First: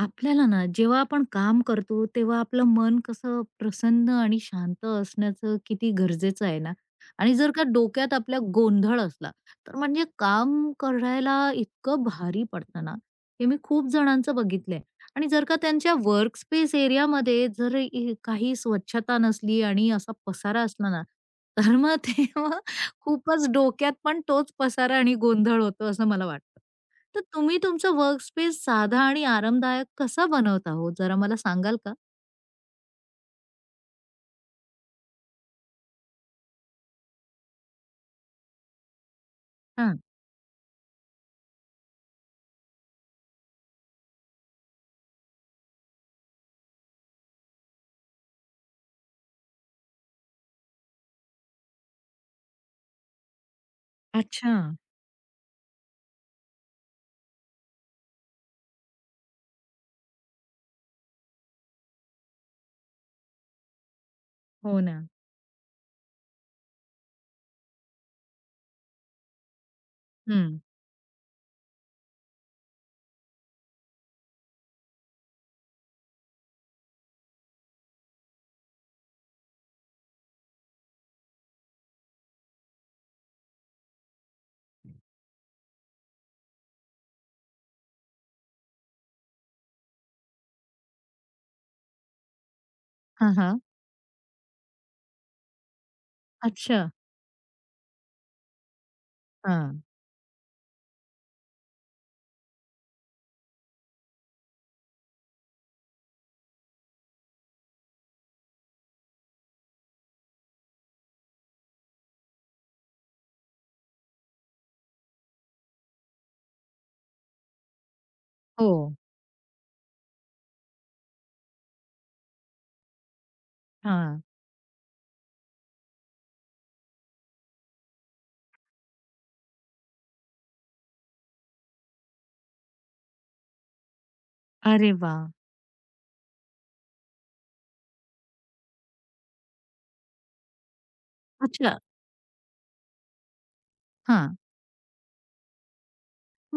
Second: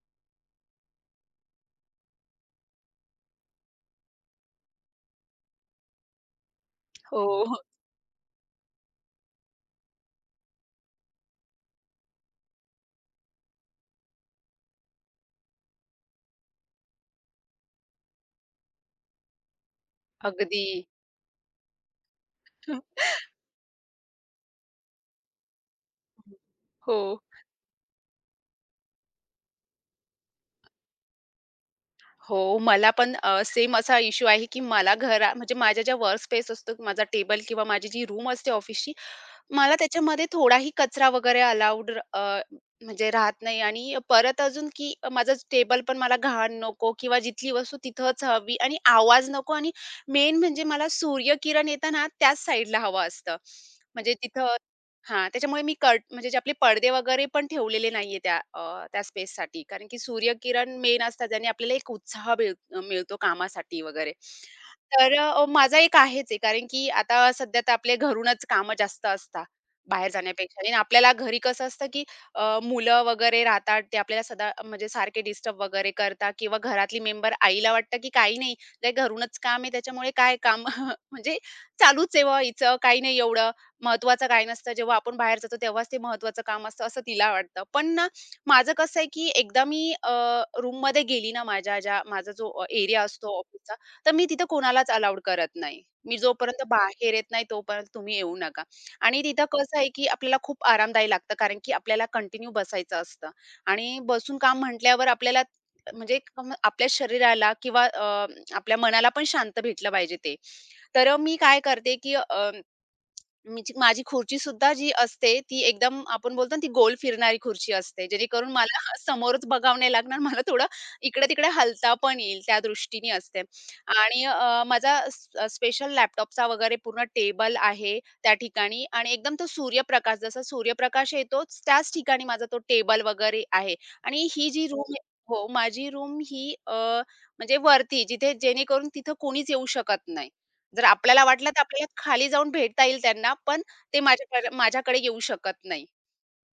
आपल्याला ना जेव्हा आपण काम करतो तेव्हा आपलं मन कसं प्रसन्न आणि शांत असण्याचं किती गरजेचं आहे ना आणि जर हो, का डोक्यात आपल्या गोंधळ असला तर म्हणजे काम करायला इतकं भारी पडतं ना हे मी खूप जणांचं बघितलंय आणि जर का त्यांच्या वर्क स्पेस एरियामध्ये जर काही स्वच्छता नसली आणि असा पसारा अगदी. असला ना तर मग तेव्हा हं, खूपच डोक्यात पण तोच पसारा आणि गोंधळ होतो असं मला वाटतं. हो, तर तुम्ही तुमचा वर्कस्पेस साधा आणि आरामदायक कसा बनवता हो? जरा मला सांगाल का? मला पण सेम असा इश्यू आहे, की मला घरा म्हणजे माझ्या ज्या वर्क स्पेस असतो, माझा टेबल किंवा माझी जी रूम असते ऑफिसची, मला हां. त्याच्यामध्ये थोडाही कचरा वगैरे अलाउड म्हणजे राहत नाही आणि परत अजून, की माझा टेबल पण मला घाण नको किंवा जिथली वस्तू तिथंच हवी आणि आवाज नको आणि मेन म्हणजे मला सूर्यकिरण येताना त्याच साईडला हवं असतं. म्हणजे तिथं अच्छा. हां, त्याच्यामुळे मी कट म्हणजे जे आपले पडदे वगैरे पण ठेवलेले नाहीये त्या स्पेससाठी. कारण की सूर्यकिरण मेन असतात ज्याने आपल्याला एक उत्साह मिळतो कामासाठी वगैरे. हो ना. माझा एक आहेच आहे. कारण की आता सध्या तर आपले घरूनच कामं जास्त असतात बाहेर हं. जाण्यापेक्षा. आणि आपल्याला घरी कसं असतं की मुलं वगैरे राहतात, ते आपल्याला सदा म्हणजे सारखे डिस्टर्ब वगैरे करतात किंवा घरातली मेंबर आईला वाटतं की काही नाही, ते घरूनच काम आहे त्याच्यामुळे काय काम म्हणजे चालूच आहे बुवा हिचं, काही नाही एवढं. महत्त्वाचं काही नसतं. जेव्हा आपण बाहेर जातो तेव्हाच ते महत्त्वाचं काम असतं, असं तिला वाटतं. पण ना, माझं कसं आहे, की एकदा मी रूममध्ये गेली ना माझ्या ज्या एरिया हां, असतो हां. ऑफिसचा, तर मी तिथं कोणालाच अलाऊड करत नाही. मी जोपर्यंत अच्छा. बाहेर येत नाही, तोपर्यंत तुम्ही येऊ नका. आणि तिथं कसं हां. आहे, की आपल्याला खूप आरामदायी लागतं, कारण की आपल्याला कंटिन्यू बसायचं असतं आणि बसून काम म्हटल्यावर आपल्याला म्हणजे आपल्या शरीराला किंवा आपल्या मनाला पण शांत भेटलं पाहिजे ते. तर मी काय करते, की माझी खुर्ची सुद्धा जी असते, ती एकदम आपण बोलतो ना, ती गोल फिरणारी खुर्ची असते. जेणेकरून हो. मला समोरच बघावं नाही लागणार. मला थोडं इकडे-तिकडे हलता पण येईल, त्या दृष्टीने असते. हां. आणि माझा स्पेशल लॅपटॉपचा वगैरे पूर्ण टेबल आहे त्या ठिकाणी आणि एकदम तो सूर्यप्रकाश, जसा सूर्यप्रकाश येतो, त्याच ठिकाणी माझा तो टेबल वगैरे आहे. आणि ही जी अरे रूम वाह! हो, माझी रूम म्हणजे वरती, जिथे जेणेकरून तिथं कोणीच येऊ शकत नाही. जर आपल्याला वाटलं तर अच्छा. आपल्याला खाली जाऊन भेटता येईल त्यांना, पण ते हां. माझ्याकडे माझ्याकडे येऊ शकत नाही.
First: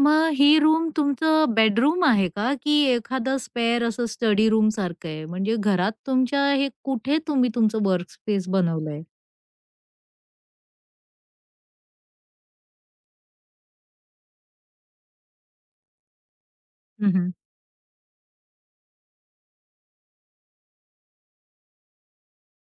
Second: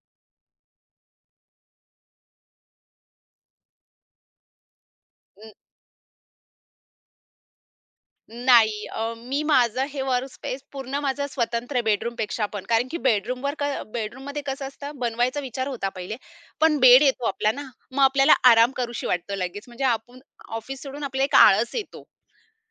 मग ही रूम तुमचं बेडरूम आहे का? की एखादं स्पेअर असं स्टडी रूम सारखं आहे? न म्हणजे घरात तुमच्या हे कुठे तुम्ही तुमचं वर्कस्पेस नाही. बनवलंय? मी माझं हे वर्कस्पेस पूर्ण माझं स्वतंत्र बेडरूमपेक्षा पण कारण की बेडरूमवर बेडरूममध्ये कसं असतं बनवायचा विचार होता पहिले, पण बेड हं, येतो हं. आपला ना, मग आपल्याला आराम करूशी वाटतो लगेच. म्हणजे आपण ऑफिस सोडून आपल्याला एक आळस येतो.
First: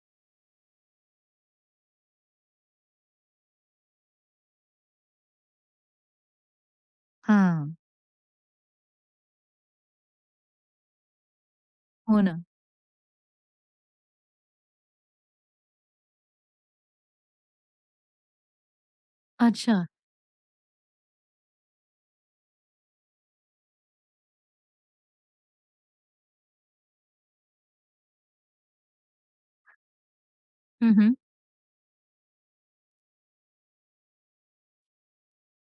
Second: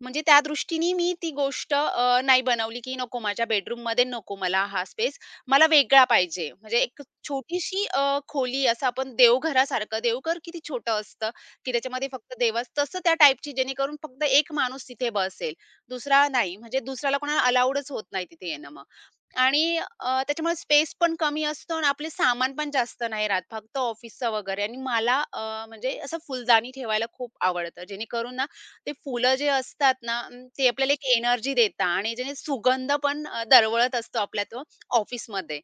म्हणजे त्या दृष्टीने मी ती गोष्ट नाही बनवली, की नको माझ्या बेडरूममध्ये नको मला हा स्पेस. मला वेगळा पाहिजे. म्हणजे एक छोटीशी खोली असं आपण देवघरासारखं देवघर किती छोटं असतं, की त्याच्यामध्ये हो फक्त ना. देवाच तसं त्या टाईपची जेणेकरून फक्त एक माणूस तिथे बसेल. दुसरा नाही. म्हणजे दुसऱ्याला कोणाला अलाऊडच होत नाही तिथे येणं मग. आणि अच्छा. अ, त्याच्यामुळे स्पेस पण कमी असतो आणि आपले सामान पण जास्त नाही राहत. फक्त ऑफिसचं वगैरे आणि मला म्हणजे असं फुलदाणी ठेवायला खूप आवडतं. जेणेकरून ना ते फुलं जे असतात ना, ते आपल्याला एक एनर्जी देतात आणि ज्याने सुगंध पण दरवळत असतो आपल्या तो ऑफिसमध्ये.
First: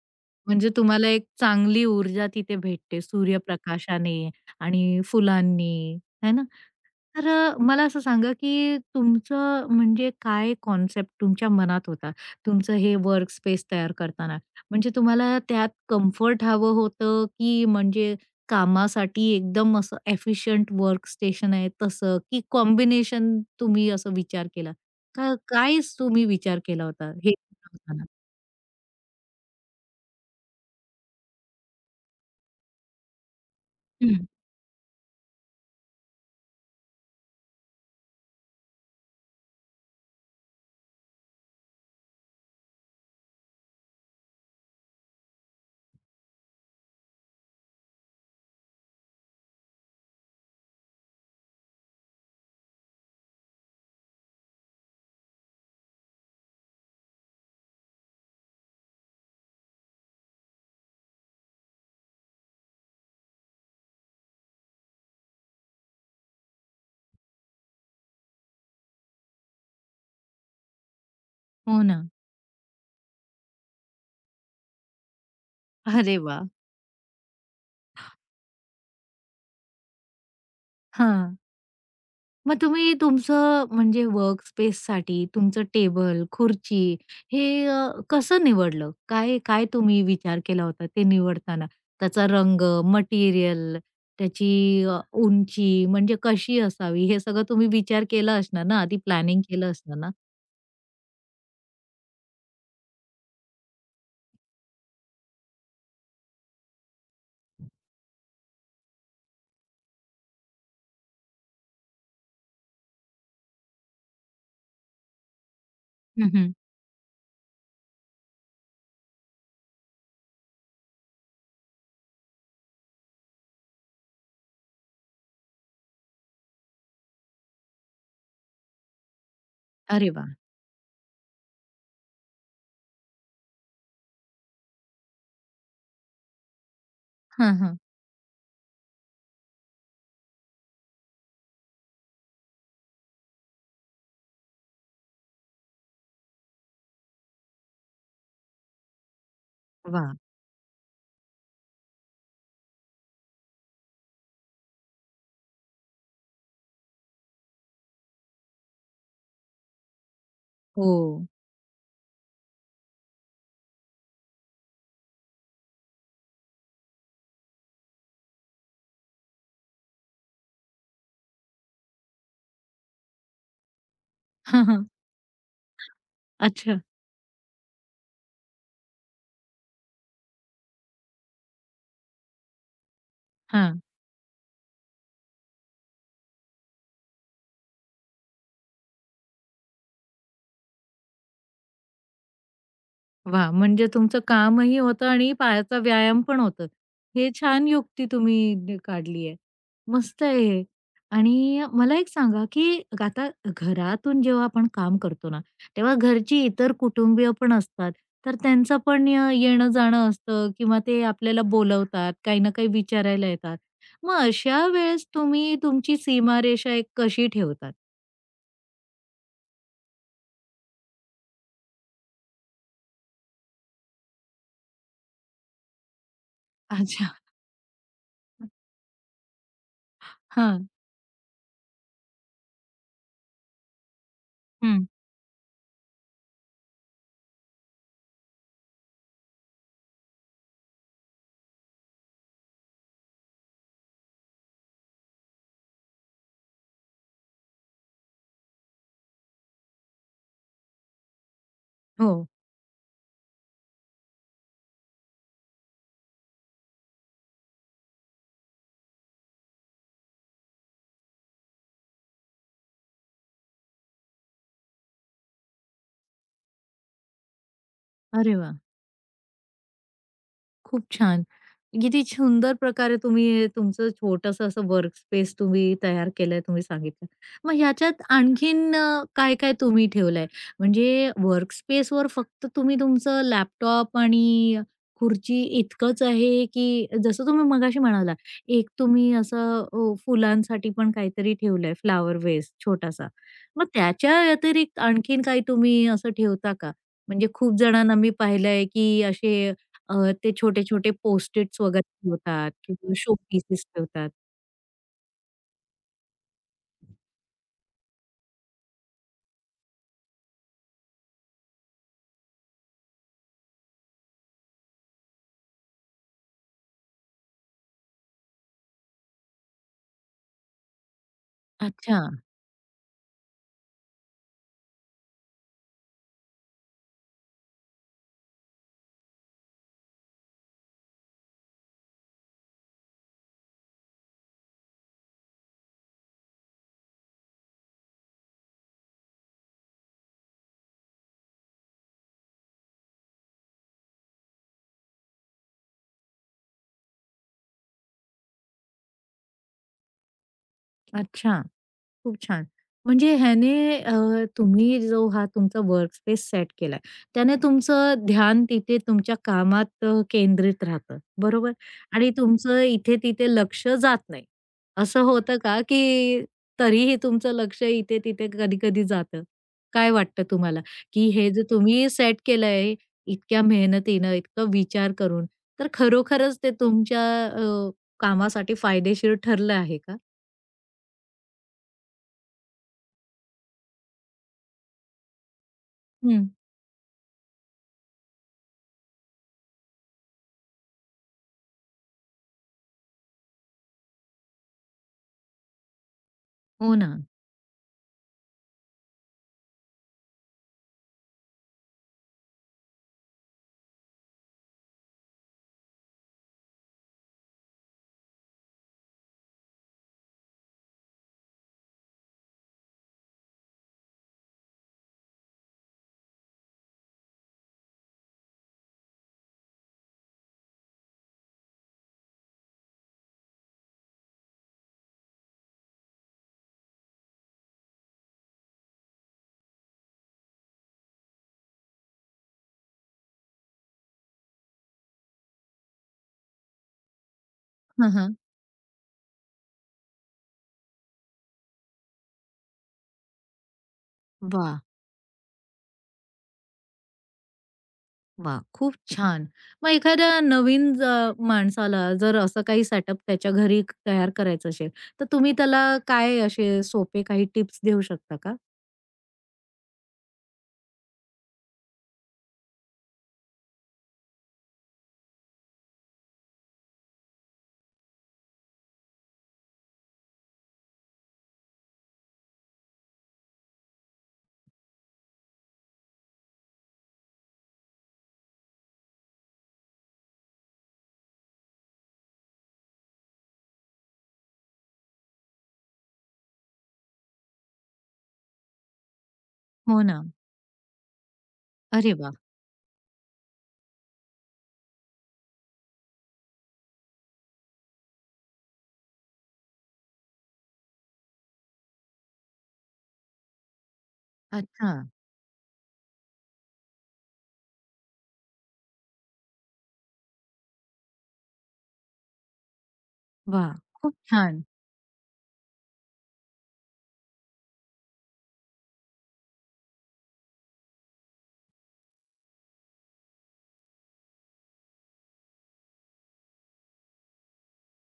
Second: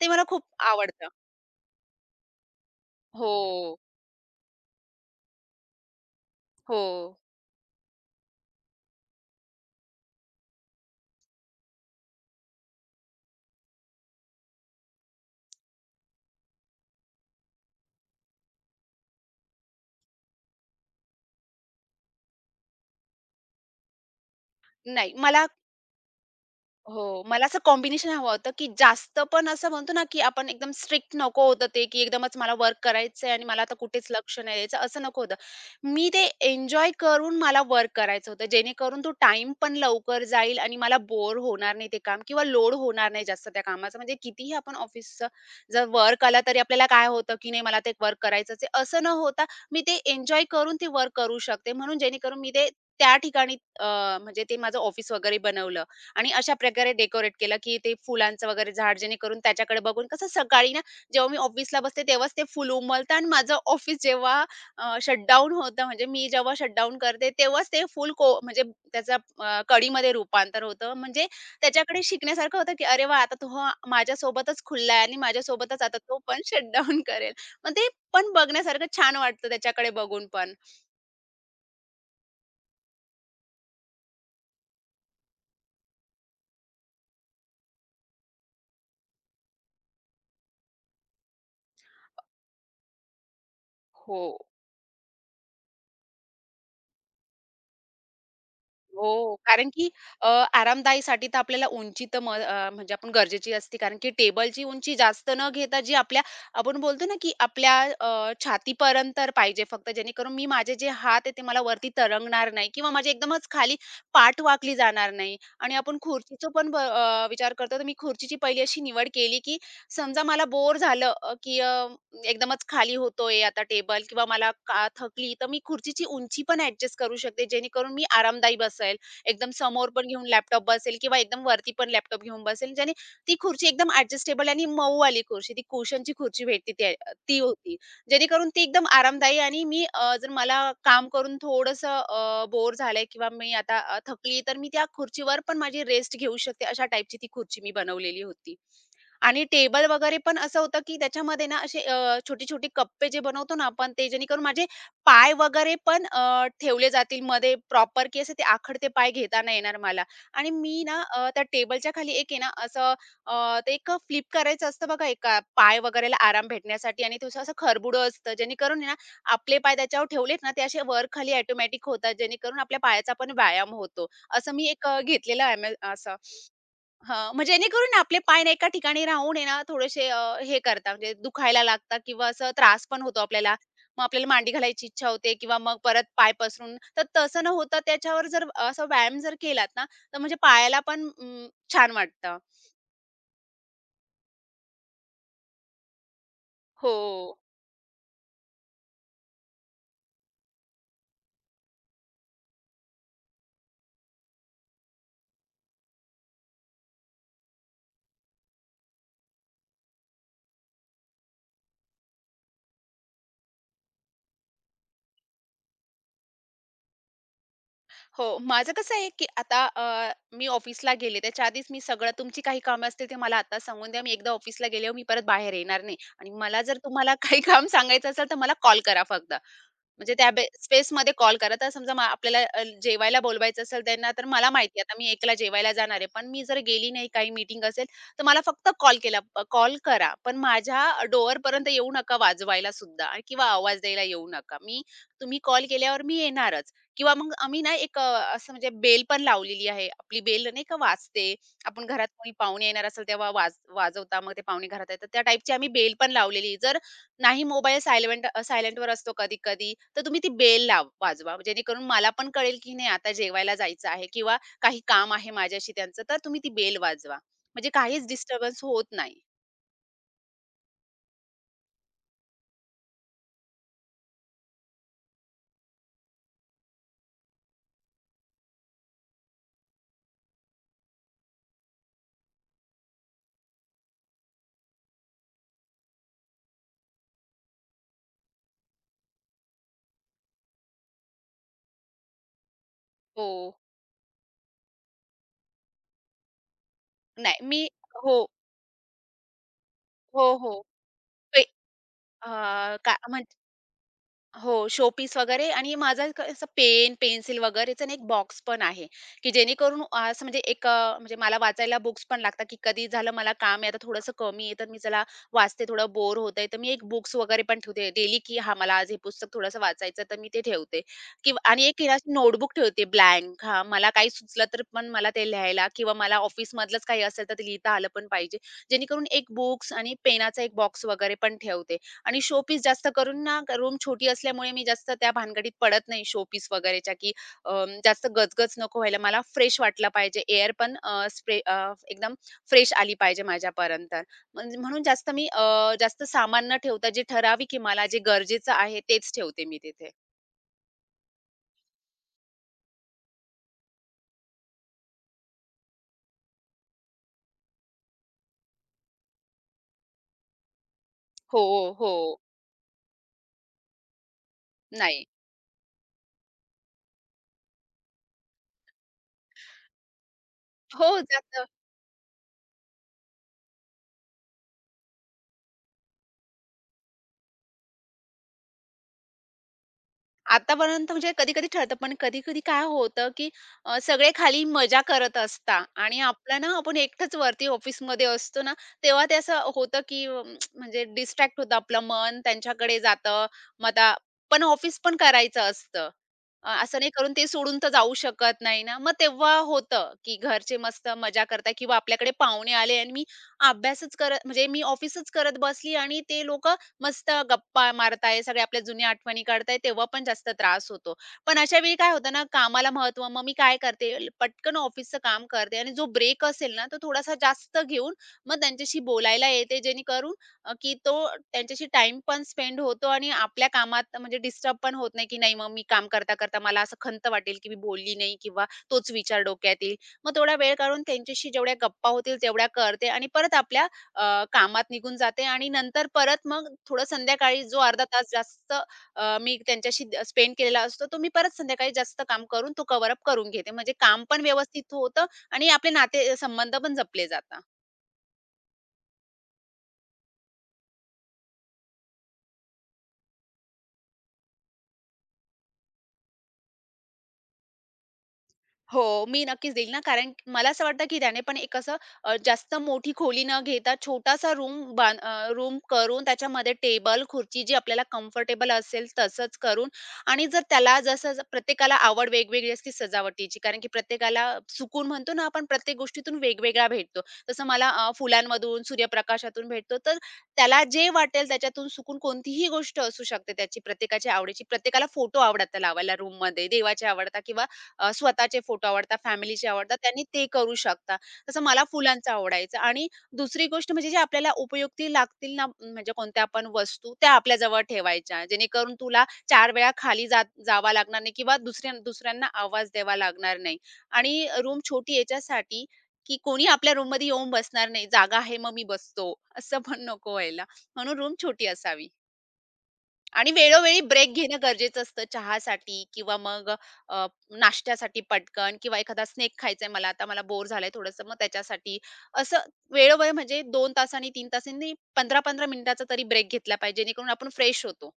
ते मला खूप म्हणजे आवडतं. तुम्हाला एक चांगली ऊर्जा तिथे भेटते हो, सूर्यप्रकाशाने आणि फुलांनी, है ना? हो. तर मला असं सांगा, की तुमचं म्हणजे काय कॉन्सेप्ट तुमच्या मनात होता? तुमचं हे वर्क स्पेस तयार करताना. म्हणजे तुम्हाला त्यात कम्फर्ट हवं होतं, की म्हणजे कामासाठी एकदम असं एफिशियंट वर्क स्टेशन आहे तसं, की कॉम्बिनेशन तुम्ही असं विचार केला? नाही, का काय तुम्ही विचार केला होता हो, हे मला असं बनवताना? कॉम्बिनेशन हवं होतं, की जास्त पण असं म्हणतो ना, की आपण एकदम स्ट्रिक्ट नको होतं ते, की एकदमच मला वर्क करायचंय आणि मला आता कुठेच हं. लक्ष नाही द्यायचं, असं नको होतं. मी ते एन्जॉय करून मला वर्क करायचं होतं, जेणेकरून तो टाईम पण लवकर जाईल आणि मला बोर होणार नाही ते काम किंवा लोड होणार नाही जास्त त्या कामाचा. म्हणजे कितीही आपण ऑफिसचं जर वर्क आला, तरी आपल्याला काय होतं, की नाही मला ते वर्क करायचंच आहे, असं न होता मी ते एन्जॉय करून ते वर्क करू शकते. म्हणून जेणेकरून मी ते त्या ठिकाणी म्हणजे ते माझं ऑफिस वगैरे बनवलं. आणि अशा प्रकारे डेकोरेट केलं, की ते फुलांचं वगैरे झाड जेणेकरून त्याच्याकडे बघून कसं सकाळी ना, जेव्हा मी ऑफिसला बसते तेव्हाच ते फुल उमलतं आणि माझं ऑफिस जेव्हा शटडाऊन होतं म्हणजे मी जेव्हा शटडाऊन करते तेव्हाच ते फुल म्हणजे त्याचा कळीमध्ये रूपांतर होतं. म्हणजे हो ना. त्याच्याकडे शिकण्यासारखं होतं, की अरे वाह! आता तो हा माझ्यासोबतच खुलला आणि माझ्यासोबतच आता अरे तो पण वाह! शटडाऊन करेल. मग ते पण बघण्यासारखं छान वाटतं त्याच्याकडे बघून पण. हां. मग तुम्ही तुमचं म्हणजे वर्क स्पेससाठी तुमचं टेबल, खुर्ची हे कसं निवडलं? काय काय तुम्ही विचार केला होता ते निवडताना? त्याचा रंग, मटेरियल, हो. त्याची अ, उंची म्हणजे कशी असावी हे सगळं तुम्ही विचार केला असणार ना, आधी हो, प्लॅनिंग कारण केलं की असणार ना? अ, आरामदायीसाठी तर आपल्याला उंची तर म्हणजे आपण गरजेची असते. कारण की टेबलची उंची जास्त न घेता जी आपल्या आपण बोलतो ना, की आपल्या छातीपर्यंत तर पाहिजे फक्त जेणेकरून मी माझे जे हात आहे ते मला वरती तरंगणार नाही किंवा माझी एकदमच खाली पाठ वाकली जाणार नाही आणि आपण हं, खुर्चीचं हं. पण विचार करतो, तर मी खुर्चीची पहिली अशी निवड केली, की समजा मला बोर झालं, की एकदमच खाली होतोय आता टेबल किंवा मला का थकली तर मी खुर्चीची उंची पण ऍडजस्ट करू शकते जेणेकरून मी आरामदायी बसेल एकदम समोर पण अरे घेऊन वाह! लॅपटॉप बसेल किंवा एकदम वरती पण लॅपटॉप घेऊन बसेल ज्याने ती खुर्ची एकदम ऍडजस्टेबल आणि मऊ वाली खुर्ची ती कुशनची खुर्ची भेटते ती ती हां, होती हां. जेणेकरून ती एकदम आरामदायी आणि मी जर मला काम करून थोडस बोर झालंय किंवा मी आता थकली तर मी त्या खुर्चीवर पण माझी रेस्ट घेऊ शकते अशा टाईपची ती खुर्ची मी बनवलेली होती आणि टेबल वाह! वगैरे पण असं होतं, की त्याच्यामध्ये ना असे छोटी-छोटी कप्पे जे बनवतो ना आपण, ते जेणेकरून माझे पाय वगैरे पण ठेवले जातील मध्ये प्रॉपर, की असे ते आखडते पाय घेता नाही येणार मला. आणि मी ना हो. अ, त्या टेबलच्या खाली एक आहे ना असं ते एक फ्लिप करायचं असतं बघा, एका पाय वगैरेला आराम भेटण्यासाठी आणि तसं असं खरबुडं असतं, जेणेकरून आहे ना आपले पाय त्याच्यावर ठेवलेत ना, ते असे वर खाली ऑटोमॅटिक होतात, जेणेकरून आपल्या पायाचा पण व्यायाम होतो. असं हां, मी एक हां. अ, घेतलेलं आहे. असं. अच्छा. हां, म्हणजे जेणेकरून ना आपले पाय ना एका ठिकाणी राहून आहे ना थोडेसे हे करतात म्हणजे दुखायला लागतात किंवा असं त्रास पण होतो आपल्याला. हां. मग आपल्याला मांडी घालायची इच्छा होते किंवा मग परत पाय पसरून तर तसं न होता त्याच्यावर जर असा व्यायाम जर केलात ना, तर म्हणजे पायाला पण छान वाटतं. वाह! म्हणजे तुमचं कामही होतं आणि पायाचा व्यायाम पण होतं. हो. हे छान युक्ती तुम्ही काढली आहे. मस्त आहे हे. आणि मला एक सांगा, की आता घरातून जेव्हा आपण काम करतो ना, तेव्हा घरची इतर कुटुंबीय पण असतात. तर त्यांचं पण येणं-जाणं असतं किंवा ते आपल्याला बोलवतात, काही ना काही विचारायला येतात. मग अशा वेळेस तुम्ही तुमची सीमारेषा एक कशी ठेवतात? हो, माझं कसं आहे की आता मी ऑफिसला गेले त्याच्या आधीच मी सगळं तुमची काही कामं असतील ते मला आता सांगून द्या. मी एकदा ऑफिसला गेल्यावर मी परत बाहेर येणार नाही आणि मला जर अच्छा. तुम्हाला काही काम सांगायचं असेल तर मला कॉल करा फक्त. म्हणजे त्या हां. स्पेसमध्ये कॉल करा. तर समजा आपल्याला जेवायला बोलवायचं असेल त्यांना, तर मला माहिती हं. आहे आता मी एकला जेवायला जाणार आहे. पण मी जर गेली नाही, काही मीटिंग असेल, तर मला फक्त कॉल करा. पण माझ्या डोअरपर्यंत येऊ नका वाजवायला सुद्धा आणि किंवा आवाज द्यायला येऊ नका. तुम्ही कॉल केल्यावर मी येणारच किंवा मग आम्ही ना असं म्हणजे बेल पण लावलेली आहे. आपली बेल नाही का वाजते. आपण घरात हो. कोणी पाहुणे येणार असेल तेव्हा वाजवता. मग ते पाहुणे घरात येतात. त्या टाईपची आम्ही बेल पण लावलेली. जर नाही मोबाईल सायलेंटवर असतो कधी-कधी, तर तुम्ही ती बेल वाजवा जेणेकरून मला पण कळेल, की नाही आता जेवायला जायचं आहे किंवा काही काम आहे माझ्याशी त्यांचं, तर तुम्ही ती बेल वाजवा. म्हणजे काहीच अरे वाह! डिस्टर्बन्स होत नाही. खूप छान. किती सुंदर प्रकारे तुम्ही हे तुमचं छोटंसं असं वर्क स्पेस तुम्ही तयार केलंय, तुम्ही सांगितलं. मग ह्याच्यात आणखीन काय-काय तुम्ही ठेवलंय? म्हणजे वर्क स्पेसवर फक्त तुम्ही तुमचं लॅपटॉप आणि खुर्ची इतकंच आहे, की जसं तुम्ही मगाशी म्हणाला, एक तुम्ही असं फुलांसाठी पण काहीतरी ठेवलंय फ्लॉवर वेस छोटासा. हो. मग त्याच्या व्यतिरिक्त आणखीन काही तुम्ही असं ठेवता का? म्हणजे नाही खूप मी जणांना मी हो. पाहिलंय, की असे अ, ते हो, हो. छोटे-छोटे पे पोस्ट-इट्स वगैरे अ, ठेवतात किंवा का शो म्हण पीसेस ठेवतात. हो, शोपीस वगैरे आणि माझा एक असं पेन, पेन्सिल वगैरेचा ना एक बॉक्स पण आहे, की जेणेकरून अ, असं म्हणजे एक अ, म्हणजे मला वाचायला बुक्स पण लागतात, की कधी झालं मला काम आहे आता थोडंसं कमी आहे, तर मी चला वाचते, थोडं बोर होतंय, तर मी एक बुक्स वगैरे पण ठेवते डेली, की हा मला आज हे पुस्तक थोडंसं वाचायचं तर मी ते ठेवते किंवा आणि एक अच्छा, नोटबुक ठेवते ब्लँक. हां, मला काही सुचलं तर पण मला ते लिहायला किंवा मला ऑफिसमधलंच काही असेल तर ते लिहिता आलं पण पाहिजे. जेणेकरून एक बुक्स आणि पेनाचा एक बॉक्स वगैरे पण ठेवते. आणि शोपीस जास्त करून ना रूम छोटी असल्यामुळे मी जास्त त्या भानगडीत पडत नाही शोपीस वगैरेच्या, की जास्त गजगज नको व्हायला. मला फ्रेश वाटलं पाहिजे. एअर पण स्प्रे एकदम फ्रेश आली पाहिजे माझ्यापर्यंत. म्हणून जास्त मी जास्त सामान न ठेवता जे ठराविक आहे मला जे गरजेचं आहे तेच ठेवते मी तिथे. अच्छा. खूप छान. म्हणजे ह्याने अ, तुम्ही जो हा तुमचा वर्कस्पेस सेट केलाय, त्याने तुमचं ध्यान तिथे तुमच्या कामात केंद्रित राहतं, बरोबर? हो. आणि तुमचं इथे-तिथे लक्ष जात नाही. असं नाही. होतं का, की तरीही तुमचं लक्ष इथे-तिथे कधी-कधी जातं? काय वाटतं तुम्हाला, हो, की हे जे जास्त तुम्ही सेट केलंय इतक्या मेहनतीनं, इतकं विचार करून, तर खरोखरच ते तुमच्या कामासाठी फायदेशीर ठरलं आहे का? आतापर्यंत म्हणजे कधी-कधी ठरतं, पण कधी-कधी काय होतं, की सगळे खाली मजा करत असतात आणि हं. आपला ना आपण एकटंच वरती ऑफिसमध्ये असतो ना, तेव्हा ते असं होतं, की म्हणजे डिस्ट्रॅक्ट होतं आपलं मन त्यांच्याकडे जातं. मग आता पण ऑफिस पण करायचं असतं. हो असं नाही ना. करून ते सोडून तर जाऊ शकत नाही ना. मग तेव्हा होतं, की घरचे मस्त मजा करताय किंवा आपल्याकडे पाहुणे आले आणि मी अभ्यासच करत म्हणजे मी ऑफिसच करत बसली आणि ते लोकं मस्त गप्पा मारताय, सगळ्या आपल्या जुन्या आठवणी काढताय, तेव्हा पण जास्त त्रास होतो. पण अशा वेळी काय होतं ना, कामाला महत्त्व मग मी काय करते, पटकन ऑफिसचं काम करते आणि जो ब्रेक असेल ना, तो थोडासा जास्त घेऊन मग त्यांच्याशी बोलायला येते, जेणेकरून अ, की तो त्यांच्याशी टाईम पण स्पेंड होतो आणि आपल्या कामात म्हणजे डिस्टर्ब पण होत नाही, की नाही मग मी काम करता, करता मला असं खंत वाटेल, की मी बोलली नाही किंवा तोच विचार डोक्यात येईल. मग थोडा वेळ काढून त्यांच्याशी जेवढ्या गप्पा होतील तेवढ्या करते आणि परत आपल्या कामात निघून जाते आणि नंतर परत मग थोडं संध्याकाळी जो अर्धा हं, तास हं. जास्त मी त्यांच्याशी स्पेंड केलेला असतो तो मी परत संध्याकाळी जास्त काम करून तो कव्हर अप करून घेते म्हणजे काम पण वा, व्यवस्थित होतं आणि आपले नाते संबंध पण जपले जातात वा, खूप छान. मग एखाद्या नवीन माणसाला जर असं काही सेटअप त्याच्या घरी तयार करायचं असेल, तर तुम्ही त्याला काय असे सोपे काही टिप्स देऊ शकता का? हो, मी नक्कीच देईल ना, कारण मला असं वाटतं की त्याने पण एक असं जास्त मोठी खोली न घेता छोटासा रूम करून त्याच्यामध्ये टेबल, खुर्ची जी आपल्याला कम्फर्टेबल असेल तसंच करून आणि जर त्याला जसं प्रत्येकाला आवड वेगवेगळी असते सजावटीची, कारण की प्रत्येकाला सुकून म्हणतो ना आपण प्रत्येक गोष्टीतून वेगवेगळा भेटतो. जसं मला फुलांमधून, सूर्यप्रकाशातून भेटतो, तर त्याला जे वाटेल त्याच्यातून सुकून कोणतीही गोष्ट असू शकते त्याची, प्रत्येकाच्या आवडीची. प्रत्येकाला फोटो आवडतात लावायला रूममध्ये, देवाचे आवडतात किंवा स्वतःचे फोटो आवडतात, फॅमिलीचे आवडतात, हो ना. त्यांनी ते करू शकता. तसं मला अरे फुलांचं वा, आवडायचं आणि दुसरी गोष्ट म्हणजे जे आपल्याला उपयुक्ती लागतील ना, म्हणजे कोणत्या पण वस्तू त्या आपल्या जवळ ठेवायच्या. जेणेकरून तुला चार वेळा खाली जात जावं लागणार नाही किंवा दुसऱ्यांना आवाज द्यावा लागणार नाही आणि रूम अच्छा. छोटी याच्यासाठी, की कोणी आपल्या रूममध्ये येऊन बसणार नाही. जागा आहे, मग मी बसतो, असं पण नको व्हायला. म्हणून रूम छोटी असावी. आणि वाह! वेळोवेळी खूप ब्रेक घेणं छान. गरजेचं असतं चहासाठी किंवा मग अ, नाश्त्यासाठी पटकन किंवा एखादा स्नॅक खायचा आहे मला, आता मला बोर झालंय थोडंसं, मग त्याच्यासाठी. असं वेळोवेळी म्हणजे 2 तासांनी, 3 तासांनी, 15-15 मिनिटाचा तरी ब्रेक घेतला पाहिजे, जेणेकरून आपण फ्रेश होतो.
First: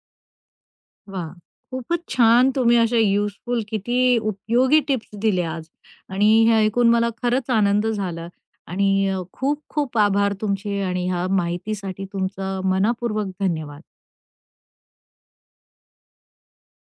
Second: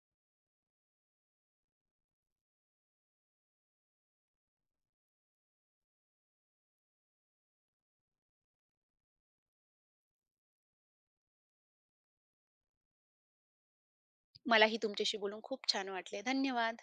वाह! खूपच छान तुम्ही अशा युजफुल किती उपयोगी टिप्स दिल्या आज आणि हे ऐकून मला खरंच आनंद झाला आणि खूप खूप आभार तुमचे आणि ह्या माहितीसाठी तुमचा मनःपूर्वक धन्यवाद. मलाही तुमच्याशी बोलून खूप छान वाटले. धन्यवाद.